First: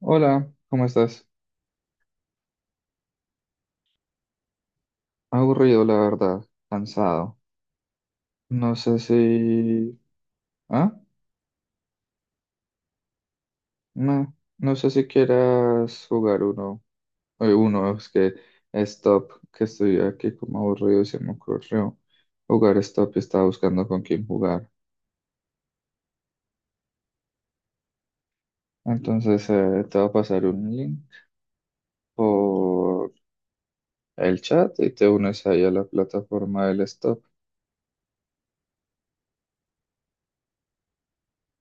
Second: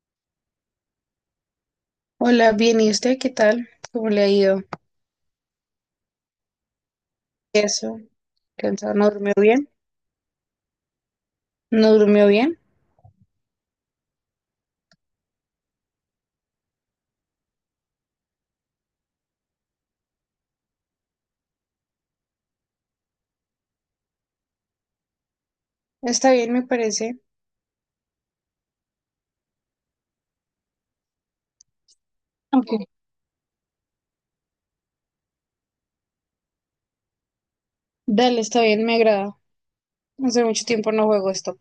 Hola, ¿cómo estás? Hola, bien, ¿y usted qué tal? ¿Cómo le ha ido? Aburrido, la verdad, cansado. Eso, No sé cansado, ¿no durmió bien? si... ¿Ah? ¿No durmió bien? No, no sé si quieras jugar uno. Uno, es que Stop, que estoy aquí como aburrido y se me ocurrió jugar Stop y estaba buscando con quién jugar. Está bien, me parece. Entonces te voy a pasar un link Ok, por el chat y te unes ahí a la plataforma del Stop. dale, está bien, me agrada. Hace mucho tiempo no juego esto.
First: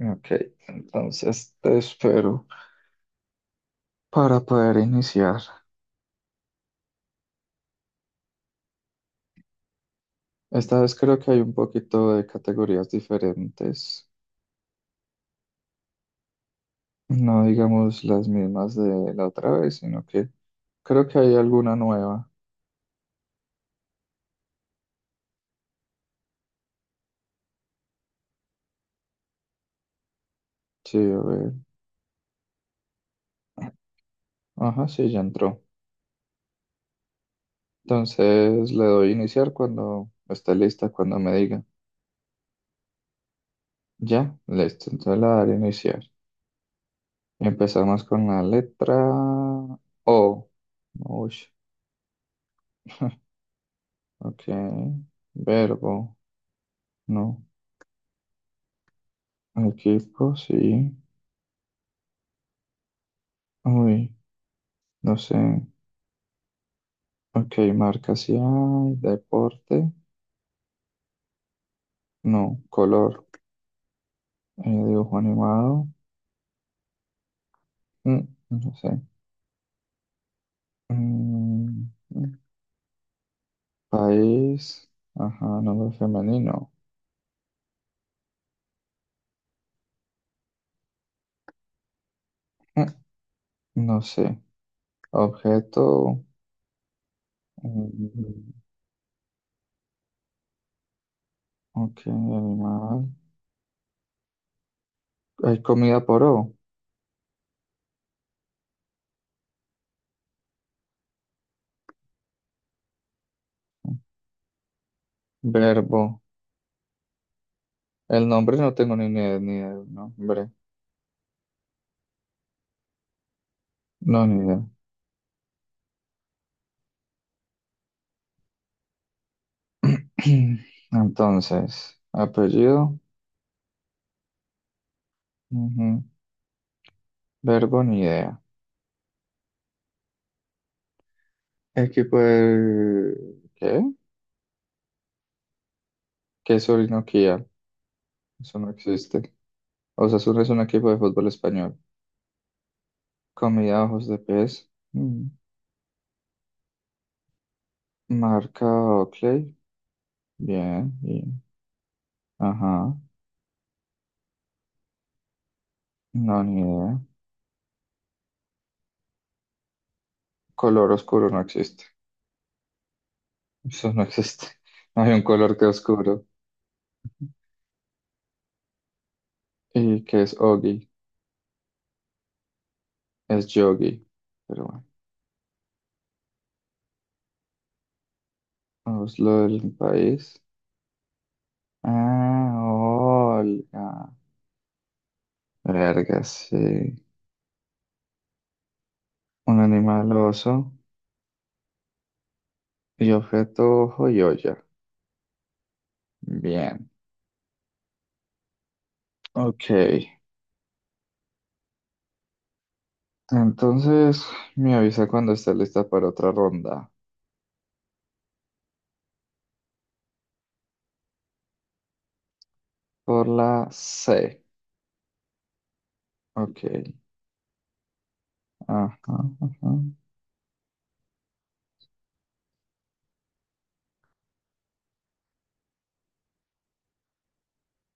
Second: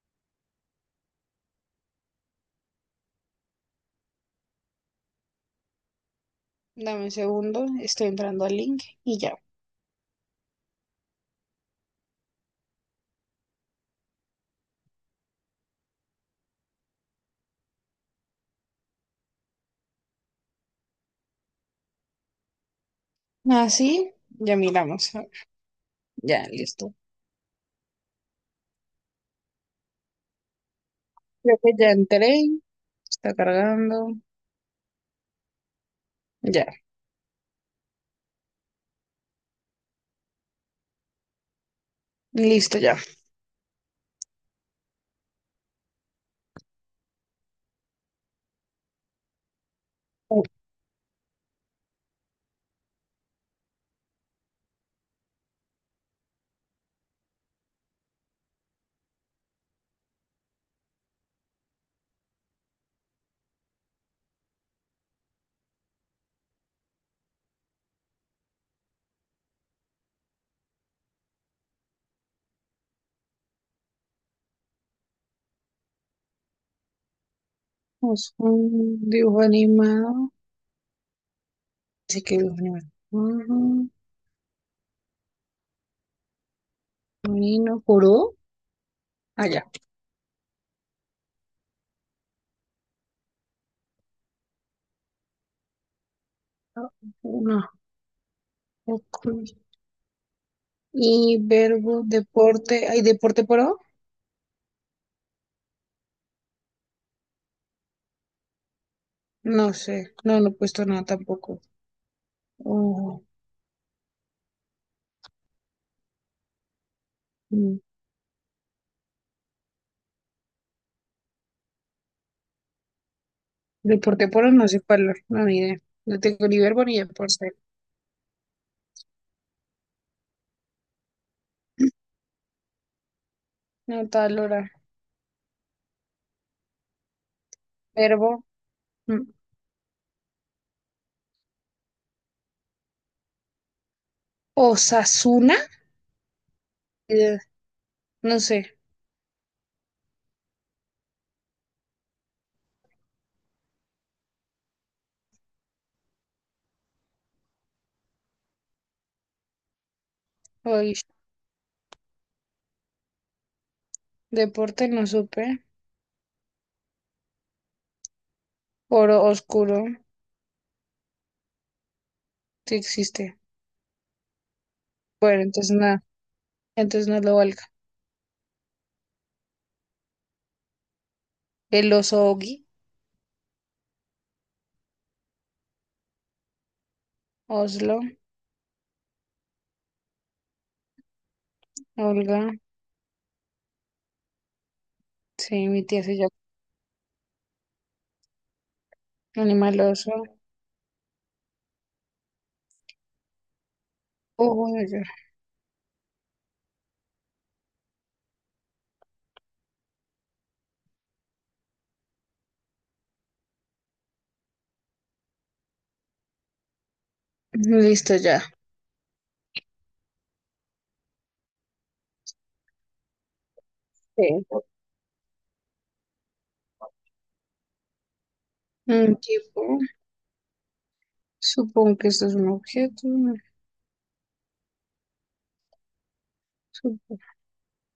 Ok, entonces te espero para poder iniciar. Dame un segundo, estoy entrando al link y ya. Esta vez creo que hay un poquito de categorías diferentes, no digamos las mismas de la otra vez, sino que creo que hay alguna nueva. Así, ya miramos. Ya, listo. Sí, a ver. Creo que ya entré, está cargando. Ajá, sí, ya entró. Ya, Entonces le doy iniciar cuando esté lista, cuando me diga. listo, ya. Ya, listo. Entonces le daré iniciar. Empezamos con la letra O. Uy, ok. Verbo, no. Equipo, sí. Uy, no sé. Ok, marca sí hay, deporte, no, color, dibujo animado, mm, Es no sé. un dibujo animado. Mm, Dice mm, que dibujo animado. Ujú. país, ajá, nombre femenino, Nino Kuro. Ah, ya. mm, no sé. Objeto, Uno. mm, Ok. Y ok, verbo, deporte, ¿hay animal. deporte pro? Hay comida por O, No sé, no, no he puesto nada tampoco. Oh, verbo. mm. El nombre no tengo ni idea, ni idea del nombre, no, Deporte ni pro, idea. no sé cuál, no, ni idea. No tengo ni verbo ni deporte. Entonces, apellido, No, tal hora. ujú, verbo, ni idea. Verbo. Mm. Equipo del... ¿Qué? Osasuna. ¿Qué es Eh, Orinoquía? no Eso no sé. existe. Osasuna es un equipo de fútbol español. Comida ojos de pez. Mm. Marca Oakley. Bien, Oye, bien. Ajá. deporte no supe. No, ni idea. Oro oscuro, Color oscuro no existe. sí existe. Eso no existe. No hay un Bueno, color que entonces nada, oscuro. entonces no lo valga. ¿Y qué es Ogi? El oso Ogi, Es Yogi. Pero bueno. Oslo, Vamos lo del país. Olga, Ah, Olga. sí, mi tía se Verga, llama. sí. Un Animal animal oso. oso. Y objeto joyoya. Ojo. Bien. Ok. Entonces me avisa cuando esté lista para otra ronda. Listo ya. Por la Sí. C. Ok. Ajá, Un tipo, ajá. supongo que esto es un objeto, ¿no? Supo-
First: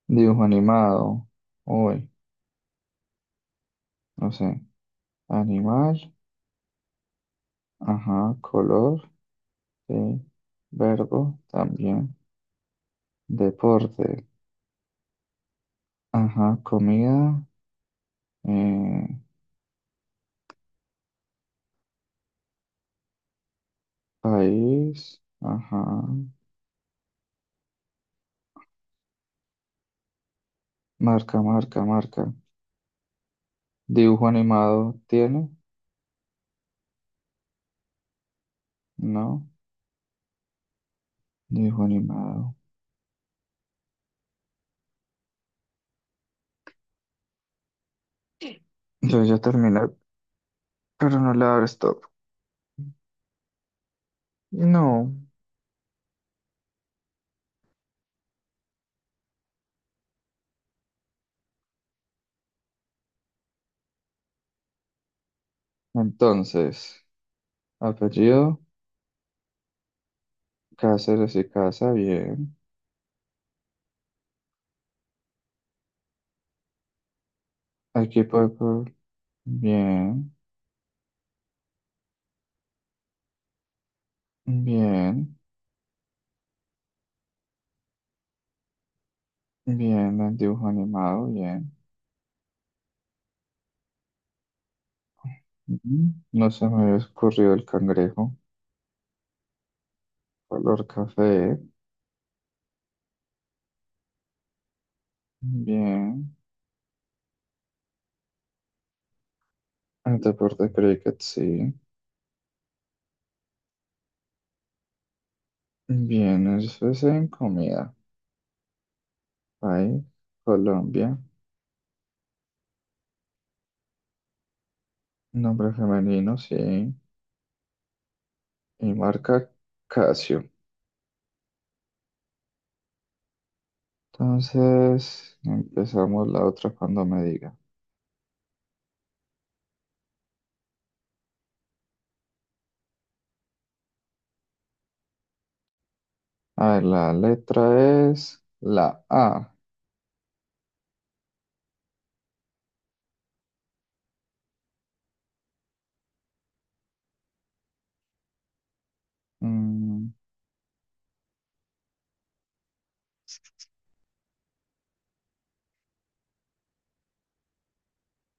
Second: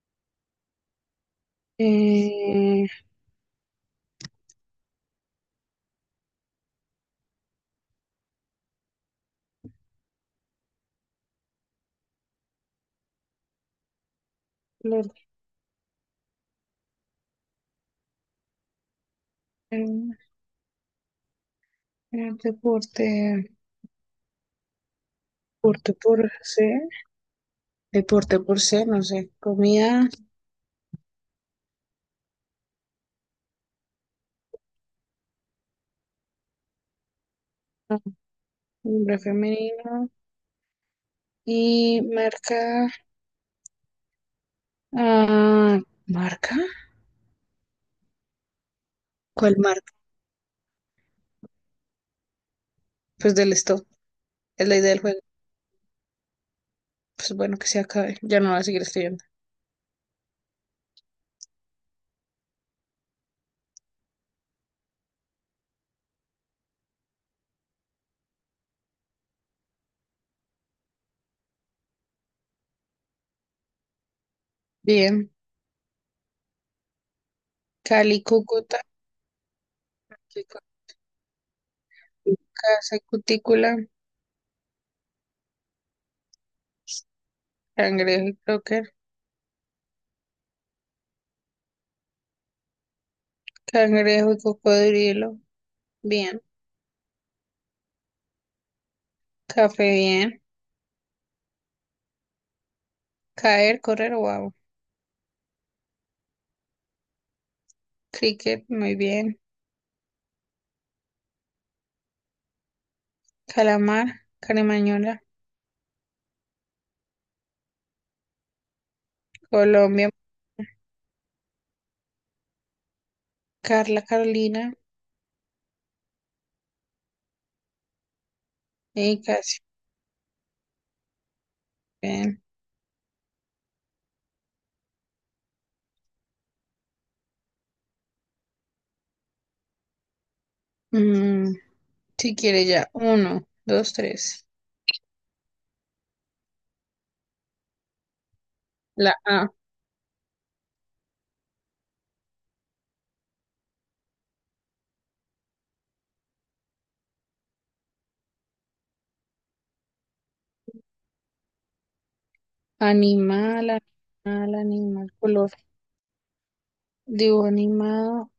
Dibujo animado. Uy, Eh, no sé. Animal. Ajá. Color. Sí. Verbo. También. Deporte. lo- Ajá. Comida. eh, eh, deporte, país. deporte Ajá. por C, deporte por C, no sé. Comida. Marca. Dibujo animado. ¿Tiene? Ah, nombre No. femenino Dibujo y animado. marca. Ah, ¿marca? Yo ya ¿Cuál terminé, marca? pero no le abro stop. Pues del stop, es la idea del No. juego. Pues bueno, que se acabe, ya no voy a seguir escribiendo. Entonces, apellido, Cáceres y Casa, bien. Bien, Cali, Equipo Cúcuta, de bien, Casa y Cutícula, bien, Cangrejo y Croqueta. bien. El dibujo animado, bien. Cangrejo y cocodrilo. Ujú. Bien. No se me había ocurrido el cangrejo. Café, bien. Color café, Caer, correr, wow. bien. Cricket, muy bien. El deporte cricket, sí. Calamar, caremañola. Bien, eso es en comida. Ahí, Colombia, Colombia. Carla, Carolina. Nombre femenino, sí. Y Y marca casi. Casio. Bien. Entonces, empezamos la otra cuando me diga. Mm, si quiere ya. Uno, dos, tres. A ver, la letra es la La A. A. Mm, Animal, animal, animal. Color. Dibujo animado.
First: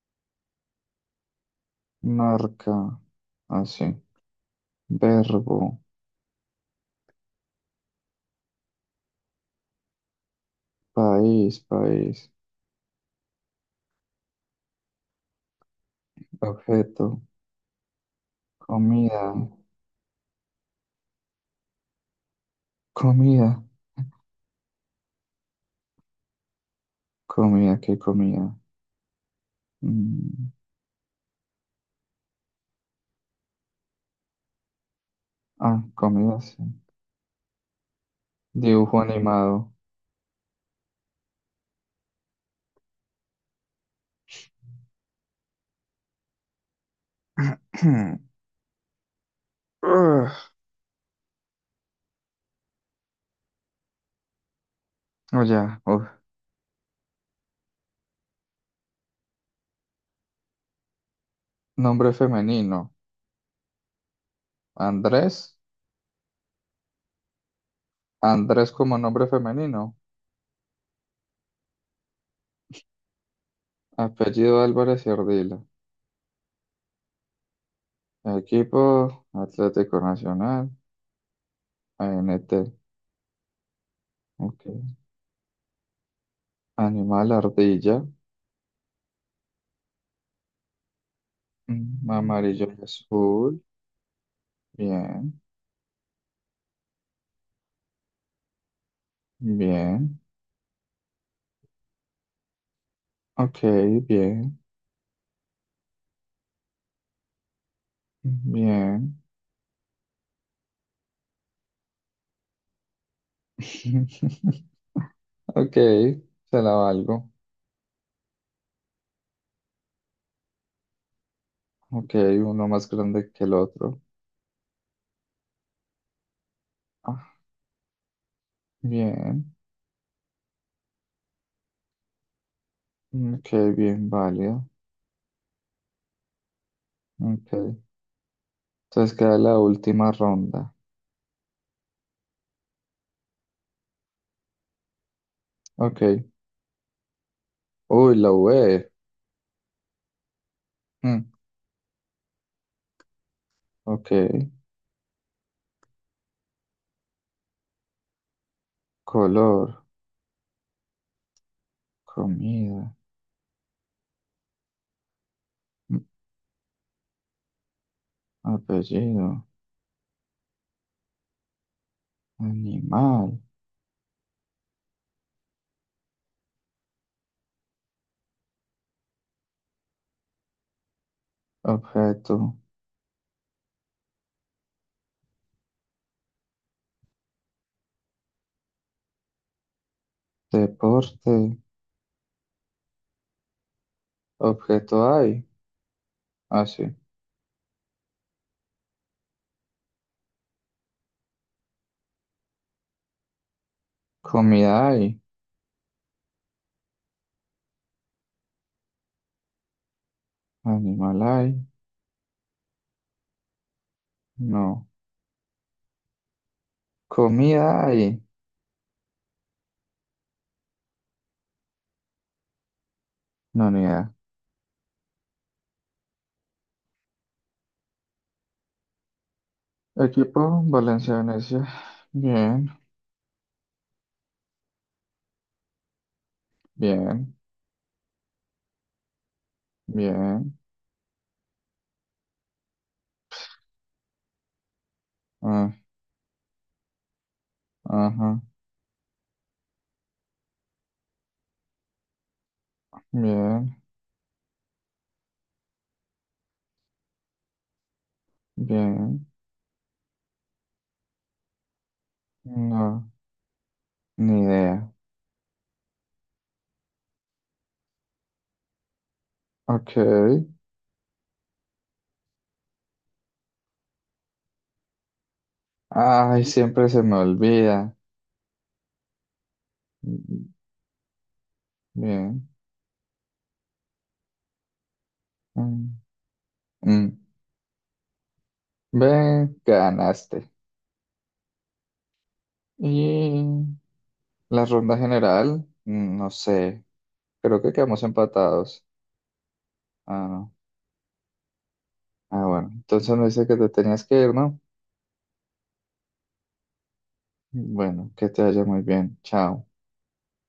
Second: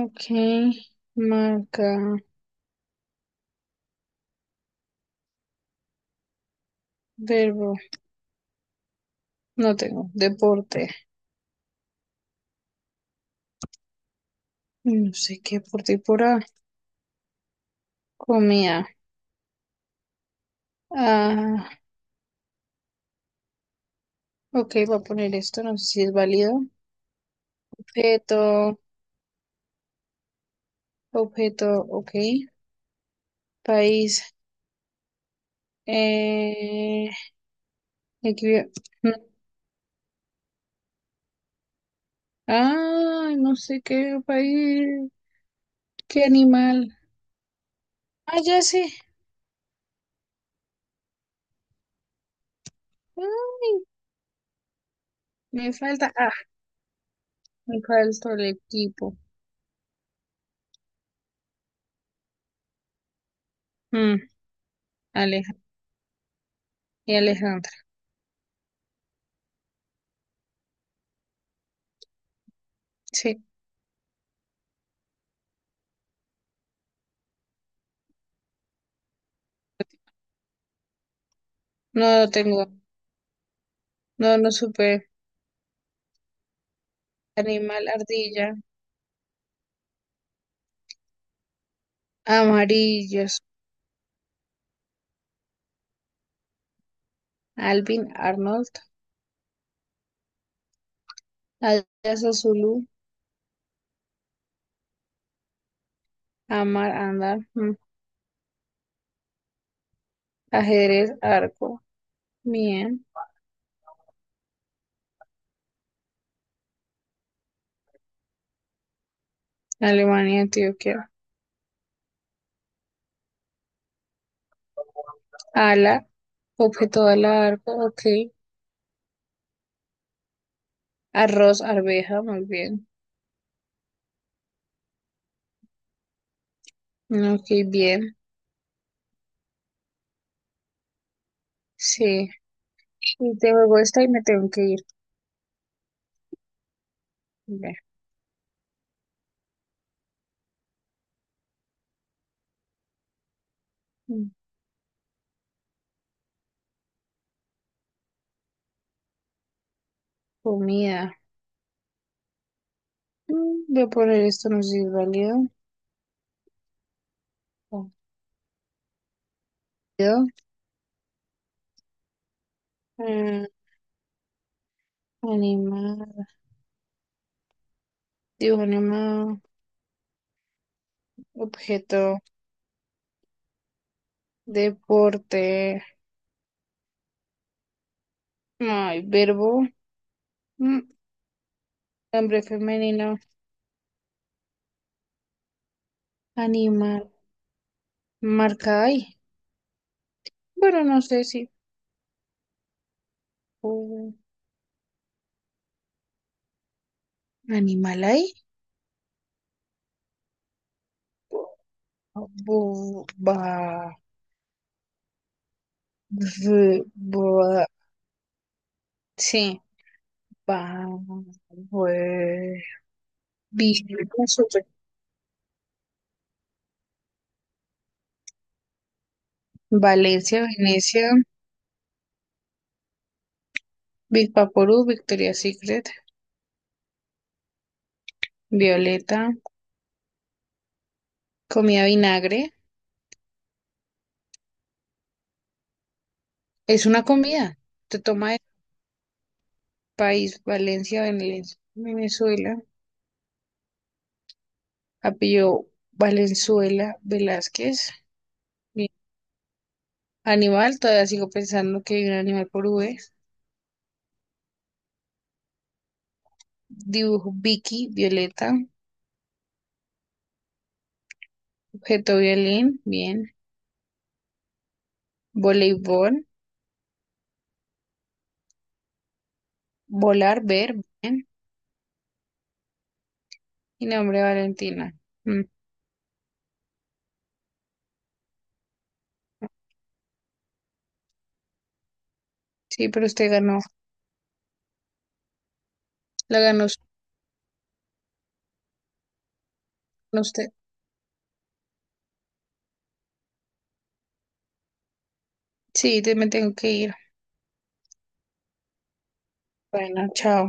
Ok. Marca. marca, así. Verbo, Verbo. No tengo. Deporte. País. No sé qué deporte hay por A. Objeto, Comida. comida, Ah. comida, Ok, voy a poner esto, no sé si es válido. comida, ¿qué Objeto, comida? Mm, Objeto, ok. País, ah, comida, sí. eh, aquí veo- Dibujo mm. animado. Ay, no sé qué país, qué animal. Ah, ya sé. Ugh, Ay, oh, me ya. Uf. falta, me falta el equipo. Nombre femenino. Mm, Aleja- Andrés. y Alejandra. Andrés como nombre femenino, Sí, apellido Álvarez y Ardila, equipo Atlético Nacional, A no lo N T, tengo, no, no ok. supe. Animal Animal, ardilla, ardilla, mm, amarillo y amarillos. azul, bien, Alvin, Arnold, bien, Adidas, Zulu, ok, bien, Amar, andar. Mm. bien, Ajedrez, arco, bien, ok, se la valgo, Alemania, Antioquia, ok, uno más grande que el otro, ala, objeto de ah, ala, arco, ok, bien, arroz, arveja, muy bien, ok, bien válido, ok, ok. bien, Entonces queda la última ronda, sí, y te juego esta y me tengo que ir, ok, Ve. uy, la UE. Ok, Mm, color, comida, comida, mm, voy a poner esto, no sé si es válido, mm, apellido, válido. animal, Eh, animal, dibujo animal, objeto, objeto, deporte, ay, verbo, mm, deporte, hombre femenino, objeto hay, así, animal, marca ahí. Pero no sé si un comida hay, animal ahí. animal hay, Bu- ba- no, bu- bu- comida hay, Sí, va. no, ni idea. Equipo, Valencia, Venecia, Valencianesia, bien, Bispaporú, Victoria Secret, bien, Violeta, bien, comida vinagre. ah, Es una comida. Te toma el ajá, país, Valencia, Venezuela. bien, Apellido Valenzuela Velázquez. Mi bien, Animal, todavía sigo pensando que hay un animal por V. no, ni idea. Dibujo Vicky, Violeta, Ok, objeto violín, bien. Voleibol, ay, siempre se me olvida. Mm, volar, mm, ver, bien. bien. Y nombre Valentina. Mm. Mm. Mm, ve, ganaste. Sí, pero usted ganó. Y la ronda general, mm, no La ganó s- sé, creo que quedamos empatados. Ah, usted. no. Ah, bueno, entonces me dice que te tenías que ir, ¿no? Sí, me tengo que ir. Bueno, que te vaya muy bien. Chao. Bueno, chao.